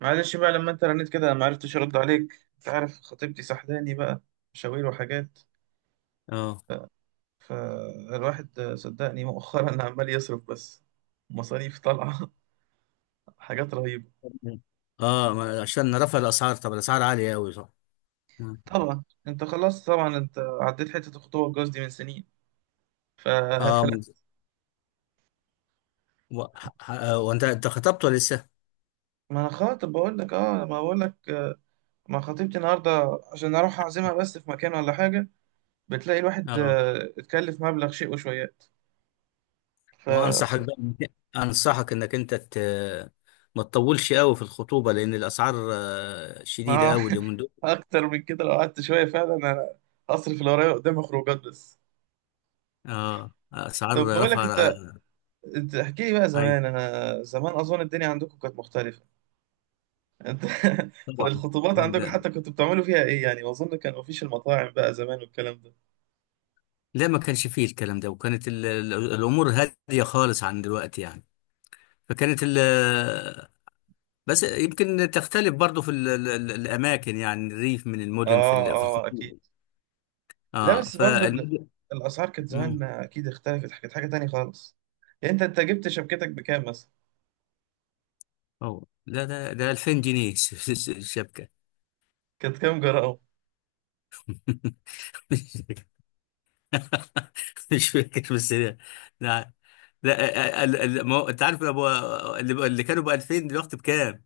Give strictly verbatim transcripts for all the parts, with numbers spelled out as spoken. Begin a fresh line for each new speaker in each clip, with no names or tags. معلش بقى، لما انت رنيت كده ما عرفتش ارد عليك. انت عارف خطيبتي سحلاني بقى مشاوير وحاجات.
اه
فالواحد صدقني مؤخرا عمال يصرف بس. مصاريف طالعة. حاجات رهيبة.
اه ما- عشان رفع الاسعار. طب الاسعار عاليه قوي، صح؟ مم.
طبعا انت خلاص، طبعا انت عديت حتة الخطوبة والجواز دي من سنين. ف...
اه.
فلا
مز- و- ح- ح- آه، وانت انت خطبت ولا لسه؟
ما انا خاطب، بقول لك اه. ما بقول لك آه، ما خطيبتي النهارده عشان اروح اعزمها بس في مكان ولا حاجة. بتلاقي الواحد
اه،
آه، اتكلف مبلغ شيء وشويات. ف...
وانصحك بقى. انصحك انك انت ت... ما تطولش قوي في الخطوبه، لان الاسعار آه، شديده
ما
قوي اليومين دول.
اكتر من كده لو قعدت شويه فعلا انا هصرف اللي ورايا، قدامي خروجات بس.
اه،
طب
اسعار
بقول
رفع،
لك انت
آه،
انت احكي لي بقى
اي
زمان. انا زمان اظن الدنيا عندكم كانت مختلفه. انت
طبعا.
الخطوبات عندكم
إن-
حتى كنتوا بتعملوا فيها ايه؟ يعني اظن كان مفيش المطاعم بقى زمان والكلام ده.
لا، ما كانش فيه الكلام ده، وكانت ال... ال- الامور هاديه خالص عن دلوقتي يعني. فكانت ال. بس يمكن تختلف برضو في ال ال ال الأماكن يعني الريف من المدن في
اه
ال- في
اه اكيد.
الخطوط.
لا
اه،
بس برضو ال-
فالمدن.
الاسعار كانت زمان،
مم.
اكيد اختلفت، كانت حاجه تانية خالص. يعني انت انت جبت شبكتك بكام مثلا؟
أوه. لا، ده ده ألفين جنيه. ش- ش- ش- الشبكة.
كانت كام جرام؟
مش مش فاكر، بس لا. لا، لا، ال- ال- ما هو- انت عارف ابو. اللي اللي كانوا ب ألفين دلوقتي بكام؟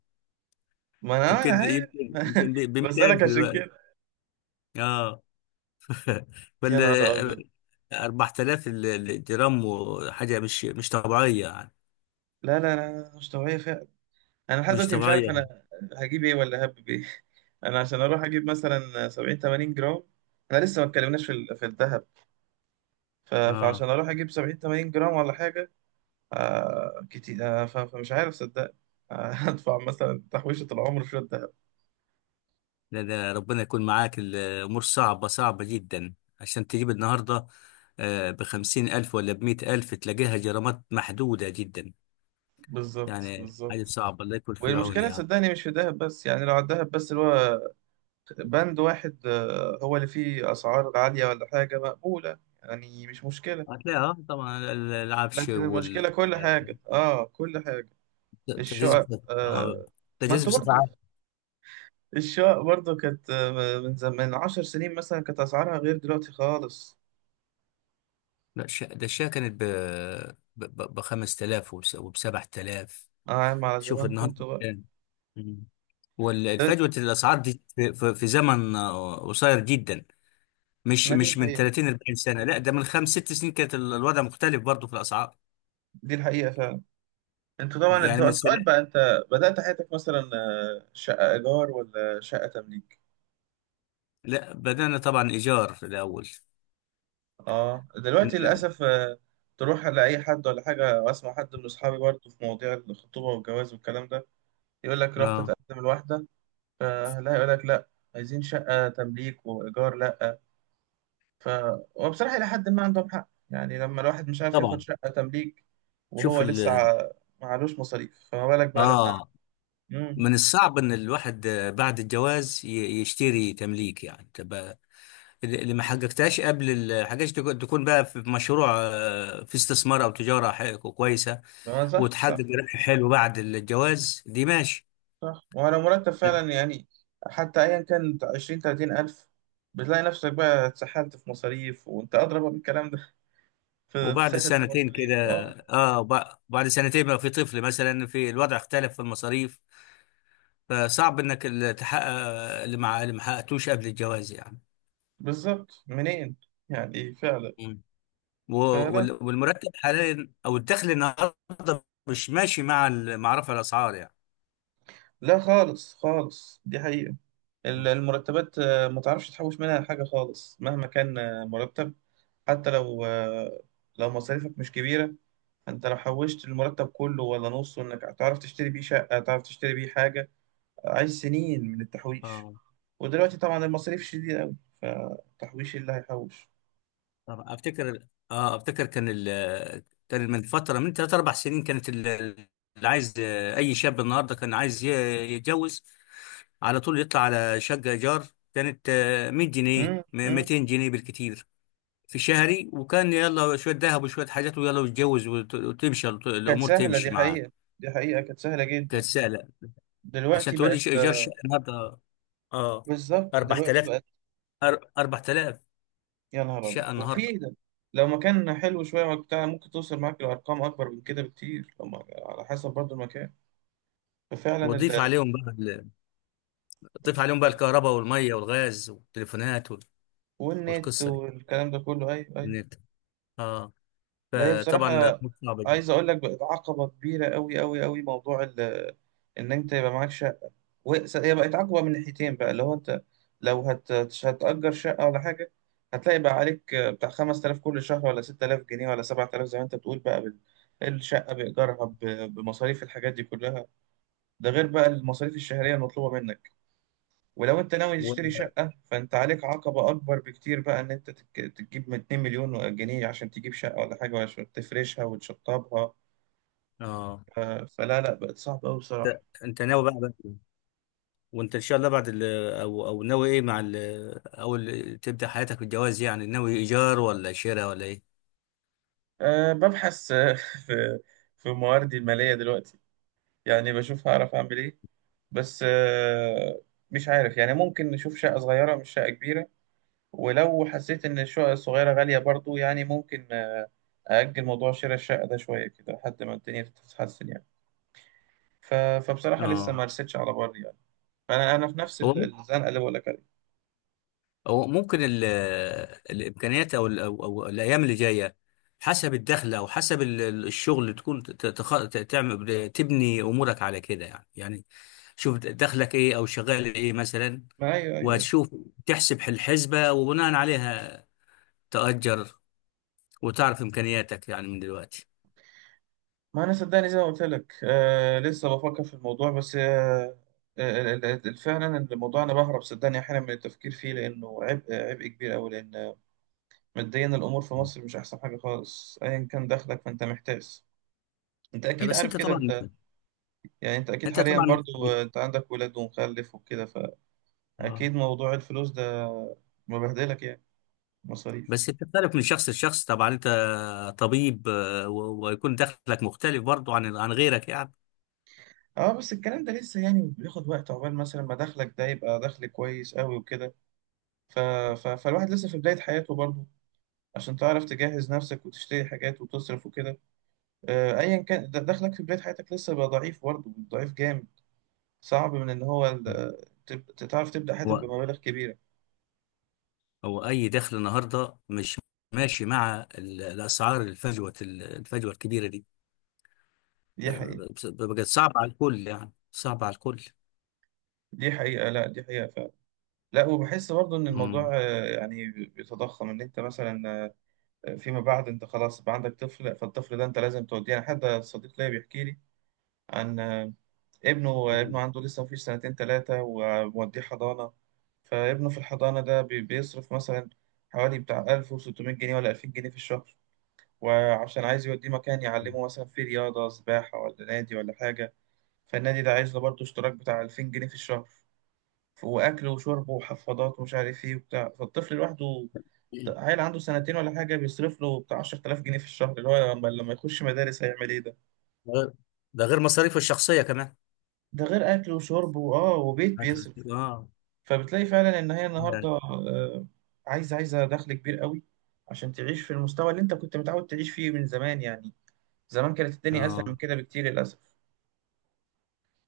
ما انا انا
يمكن يمكن
عارف
يمكن ب مية الف
بسألك عشان
دلوقتي.
كده.
اه.
يا
ولا
نهار ابيض.
أربعة آلاف، ال- الجرام، وحاجة مش مش طبيعية يعني.
لا لا لا، مش طبيعية فعلا. أنا لحد
مش
دلوقتي مش عارف،
طبيعية.
أنا هجيب إيه ولا هبب إيه؟ أنا عشان أروح أجيب مثلا سبعين تمانين جرام، أنا لسه ما اتكلمناش في ال- في الذهب. ف-
اه.
فعشان أروح أجيب سبعين تمانين جرام ولا حاجة، آه كتير. آه ف- فمش عارف صدق آه هدفع مثلا تحويشة العمر في الذهب.
لا، ده ربنا يكون معاك، الامور صعبه صعبه جدا، عشان تجيب النهارده. آه بخمسين ألف ولا بمئة ألف تلاقيها جرامات محدوده جدا.
بالظبط
يعني حاجه
بالظبط.
صعبه، الله يكون في العون
والمشكلة
يعني.
صدقني مش في الذهب بس، يعني لو على الذهب بس اللي هو بند واحد آه، هو اللي فيه أسعار عالية ولا حاجة مقبولة، يعني مش مشكلة.
هتلاقيها، آه، طبعا ال- العفش
لكن
وال
المشكلة كل حاجة، اه كل حاجة.
التجهيز
الشقق
بص- آه،
آه. ما
التجهيز
انت
بصفه
برضو،
عامه.
الشقق برضو كانت آه، من زم... من عشر سنين مثلا كانت أسعارها غير دلوقتي خالص.
لا، الش- ده الشاي كانت ب ب خمس تلاف وب سبع تلاف.
اه يا عم على
شوف
زمان
النهارده
كنت بقى
كام. مم.
ده.
والفجوه الاسعار دي في في- في زمن آه، قصير جدا، مش
ما دي
مش من
الحقيقة،
ثلاثين أربعين سنه. لا، ده من خمس ست سنين كانت ال- الوضع مختلف برضه في الاسعار،
دي الحقيقة فعلا. انت طبعا، انت
يعني من سنه.
سؤال بقى، انت بدأت حياتك مثلا آه، شقة إيجار ولا شقة تمليك؟
لا، بدانا طبعا ايجار في الاول.
اه دلوقتي
من-
للأسف آه، تروح على أي حد ولا حاجة، وأسمع حد من أصحابي برضو في مواضيع الخطوبة والجواز والكلام ده، يقول لك رحت
اه،
تقدم الواحدة، فلا يقول لك لا، عايزين شقة تمليك، وإيجار لا. ف وبصراحة إلى حد ما عندهم حق، يعني لما الواحد مش عارف ياخد
طبعا.
شقة تمليك
شوف
وهو
ال
لسه ع- معلوش مصاريف، فما بالك بقى لما...
اه.
امم
من الصعب ان الواحد آه، بعد الجواز ي- يشتري تمليك، يعني تبقى اللي اللي ما حققتهاش قبل ال- حاجات، تكون تكون بقى في مشروع، آه، في استثمار او تجاره ح- كويسه،
ما صح
وتحقق
صح.
ربح حلو بعد الجواز، دي ماشي.
صح وعلى مرتب فعلا يعني، حتى أيا كان عشرين تلاتين ألف، بتلاقي نفسك بقى اتسحلت في مصاريف، وأنت أضرب من الكلام ده. في-
وبعد
تتسحل في
سنتين
مصاريف،
كده،
أه.
اه وب- بعد سنتين بقى في طفل مثلا، في الوضع اختلف في المصاريف، فصعب انك ال- تحقق اللي مع اللي ما حققتوش قبل الجواز يعني.
بالظبط، منين؟ يعني فعلا.
مم. و-
فلا،
وال- والمرتب حاليا او الدخل النهارده مش ماشي مع ال- مع رفع الاسعار يعني.
لا خالص خالص، دي حقيقة. ال-
مم.
المرتبات آه، ما تعرفش تحوش منها حاجة خالص، مهما كان آه، مرتب. حتى لو آه، لو مصاريفك مش كبيرة، انت لو حوشت المرتب كله ولا نصه، انك هتعرف تشتري بيه شقة، تعرف تشتري بيه حاجة؟ عايز سنين من التحويش.
اه،
ودلوقتي طبعا المصاريف شديدة أوي، فالتحويش اللي هيحوش.
طب افتكر. اه افتكر كان ال كان من فتره من ثلاث اربع سنين كانت ال- اللي عايز، اي شاب النهارده كان عايز ي- يتجوز، على طول يطلع على شقة إيجار كانت، آه، مية جنيه
امم
م-
امم
ميتين جنيه بالكتير في شهري، وكان يلا شوية ذهب وشوية حاجات ويلا ويتجوز، وت- وتمشي الط-
كانت
الأمور
سهلة، دي
تمشي معاه،
حقيقة، دي حقيقة كانت سهلة جدا.
كانت سهلة. عشان
دلوقتي
تقول لي،
بقت
ش- إيجار شقة
آه.
النهاردة. آه،
بالظبط، دلوقتي
4000
بقت،
أر- أربعة آلاف
يا نهار أبيض.
شقة النهاردة.
وفي ده لو مكان حلو شوية وبتاع، ممكن توصل معاك لأرقام أكبر من كده بكتير، لما على حسب برضو المكان. ففعلا
وضيف
ال...
عليهم بقى، ال- ضيف عليهم بقى الكهرباء والمية والغاز والتليفونات، وال-
والنت
والقصة دي،
والكلام ده كله، أيوه أيوه.
والنت. آه،
ده هي
فطبعا
بصراحة،
صعبة
عايز
جدا.
أقول لك بقت عقبة كبيرة أوي أوي أوي، موضوع ال... إن أنت يبقى معكش. وس- هي بقت عقبة من ناحيتين بقى، اللي هو انت لو هت... هتأجر شقة ولا حاجة، هتلاقي بقى عليك بتاع خمس تلاف كل شهر، ولا ست تلاف جنيه، ولا سبع تلاف، زي ما انت بتقول بقى بال... الشقة بإيجارها ب... بمصاريف الحاجات دي كلها. ده غير بقى المصاريف الشهرية المطلوبة منك. ولو انت ناوي
و.
تشتري شقة، فانت عليك عقبة أكبر بكتير بقى، ان انت تك... تجيب من اتنين مليون جنيه عشان تجيب شقة ولا حاجة، وعشان تفرشها وتشطبها.
آه،
ف... فلا، لا بقت صعبة أوي
أنت
بصراحة.
أنت ناوي بقى. وانت ان شاء الله بعد ال، او او ناوي ايه مع ال، او ال- تبدا حياتك بالجواز، يعني ناوي ايجار ولا شراء ولا ايه؟
أه ببحث في في مواردي المالية دلوقتي، يعني بشوف هعرف اعمل ايه، بس آه، مش عارف يعني، ممكن نشوف شقة صغيرة مش شقة كبيرة. ولو حسيت ان الشقة الصغيرة غالية برضو، يعني ممكن آه، أأجل موضوع شراء الشقة ده شوية كده لحد ما الدنيا تتحسن يعني. ف- فبصراحة لسه
اه.
ما رستش على بر يعني. فأنا أنا في نفس
هو مم-
ال- الزنقة اللي بقول لك عليها.
هو ممكن ال الامكانيات، او ال او او الايام اللي جايه، حسب الدخل او حسب ال- ال- الشغل، تكون ت- تخ- ت- تعمل، تبني امورك على كده يعني. يعني شوف دخلك ايه او شغال ايه مثلا،
ما أيوه أيوه أيوه.
وتشوف، تحسب الحسبه وبناء عليها تأجر، وتعرف امكانياتك يعني من دلوقتي.
ما أنا صدقني زي ما قلت لك آه، لسه بفكر في الموضوع بس آه. آه، ال- ال- ال- فعلا الموضوع أنا بهرب صدقني أحيانا من التفكير فيه، لأنه عبء عبء كبير أوي. لأن ماديا الامور في مصر مش احسن حاجه خالص، ايا كان دخلك فانت محتاس. انت اكيد
بس
عارف
انت
كده،
طبعا.
انت يعني انت اكيد
انت
حاليا
طبعا،
برضو آه، انت عندك ولاد ومخلف وكده.
آه.
فاكيد موضوع الفلوس ده مبهدلك يعني. مصاريف.
بس بتختلف من شخص لشخص، طبعا انت طبيب، آه، و- ويكون دخلك مختلف برضو عن عن غيرك يعني.
اه بس الكلام ده لسه يعني بياخد وقت عقبال مثلا ما دخلك ده يبقى دخل كويس قوي وكده. ف... ف... فالواحد لسه في بداية حياته برضه، عشان تعرف تجهز نفسك وتشتري حاجات وتصرف وكده. آه، ايا كان ده- دخلك في بداية حياتك لسه بقى ضعيف، برضه ضعيف جامد. صعب من ان هو ال- تب- تعرف تبدأ حياتك
هو
بمبالغ كبيرة.
هو اي دخل النهارده مش ماشي مع ال- الاسعار، الفجوه الفجوه الكبيره دي،
دي حقيقة،
ف- بقت صعبه على الكل، يعني صعبه على الكل.
دي حقيقة، لا دي حقيقة فعلا. لا وبحس برضه ان الموضوع
مم.
آه، يعني بيتضخم، ان انت مثلا آه، فيما بعد انت خلاص بقى عندك طفل، فالطفل ده انت لازم توديه. يعني حد صديق ليا بيحكي لي عن آه، ابنه ابنه عنده لسه مفيش سنتين ثلاثة، وموديه حضانة. فابنه في الحضانة ده بي- بيصرف مثلا حوالي بتاع ألف وستمية جنيه ولا ألفين جنيه في الشهر. وعشان عايز يوديه مكان يعلمه مثلا في رياضة سباحة ولا نادي ولا حاجة، فالنادي ده عايز له برضه اشتراك بتاع ألفين جنيه في الشهر. ف- وأكل وشرب وحفاضات ومش عارف إيه وبتاع، فالطفل لوحده ط- عيل عنده سنتين ولا حاجة، بيصرف له بتاع عشر تلاف جنيه في الشهر، اللي هو لما لما يخش مدارس هيعمل إيه ده؟
ده غير مصاريفه الشخصيه كمان.
ده غير أكل وشرب وآه وبيت
أكلك.
بيصرف.
اه.
فبتلاقي فعلا إن هي النهاردة آه، عايزة عايزة دخل كبير قوي عشان تعيش في المستوى اللي أنت كنت متعود تعيش فيه من زمان يعني. زمان كانت الدنيا أسهل
اه،
من كده بكتير للأسف.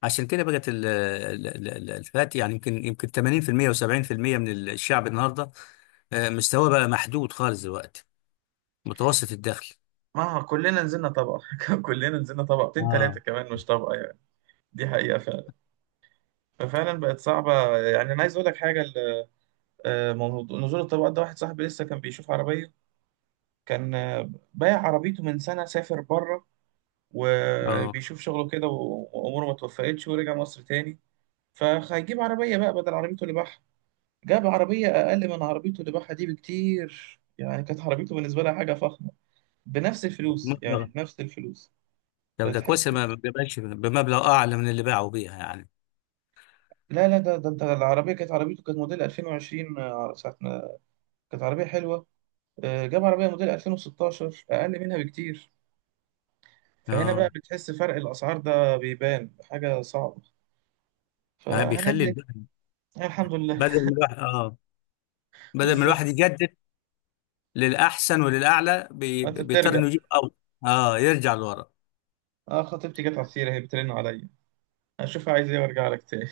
عشان كده بقت ال- ال- ال- ال- الفئات، يعني يمكن يمكن تمانين بالمية و70% من الشعب النهارده، آه، مستواه بقى محدود خالص دلوقتي، متوسط الدخل.
ما كلنا نزلنا طبقة، كلنا نزلنا طبقتين تلاتة
اه،
كمان، مش طبقة يعني. دي حقيقة. ففعلا بقت صعبة، يعني أنا عايز أقول لك حاجة. ال- آه، موضوع- نزول الطبقات ده، واحد صاحبي لسه كان بيشوف عربية، كان آه، بايع عربيته من سنة، سافر بره
اه،
وبيشوف شغله كده و- وأموره ما توفقتش ورجع مصر تاني. فهيجيب عربية بقى بدل عربيته اللي باعها. جاب عربية أقل من عربيته اللي باعها دي بكتير، يعني كانت عربيته بالنسبة لها حاجة فخمة، بنفس الفلوس يعني
مبلغ.
بنفس الفلوس.
طب ده
فتحس
كويس،
إن-
ما ما بيبقاش بمبلغ اعلى من اللي باعوا بيها يعني.
لا لا ده ده انت، العربية كانت، عربيته كانت موديل ألفين وعشرين آه، ساعة ما كانت عربية حلوة. آه، جاب عربية موديل ألفين وستاشر أقل منها بكتير. فهنا بقى
اه،
بتحس فرق الأسعار ده بيبان حاجة صعبة.
آه، بيخلي
فهنعمل إيه؟
الواحد.
آه، الحمد لله.
بدل ما الواحد اه بدل ما
بالظبط.
الواحد يجدد للاحسن وللاعلى، بي-
أنت
بيضطر
بترجع.
انه يجيب اول. اه، يرجع لورا.
أه خطيبتي جت على السيرة، هي بترن عليا، أشوفها عايز إيه وأرجع لك تاني.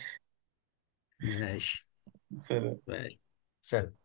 ماشي،
سلام.
ماشي. سلام.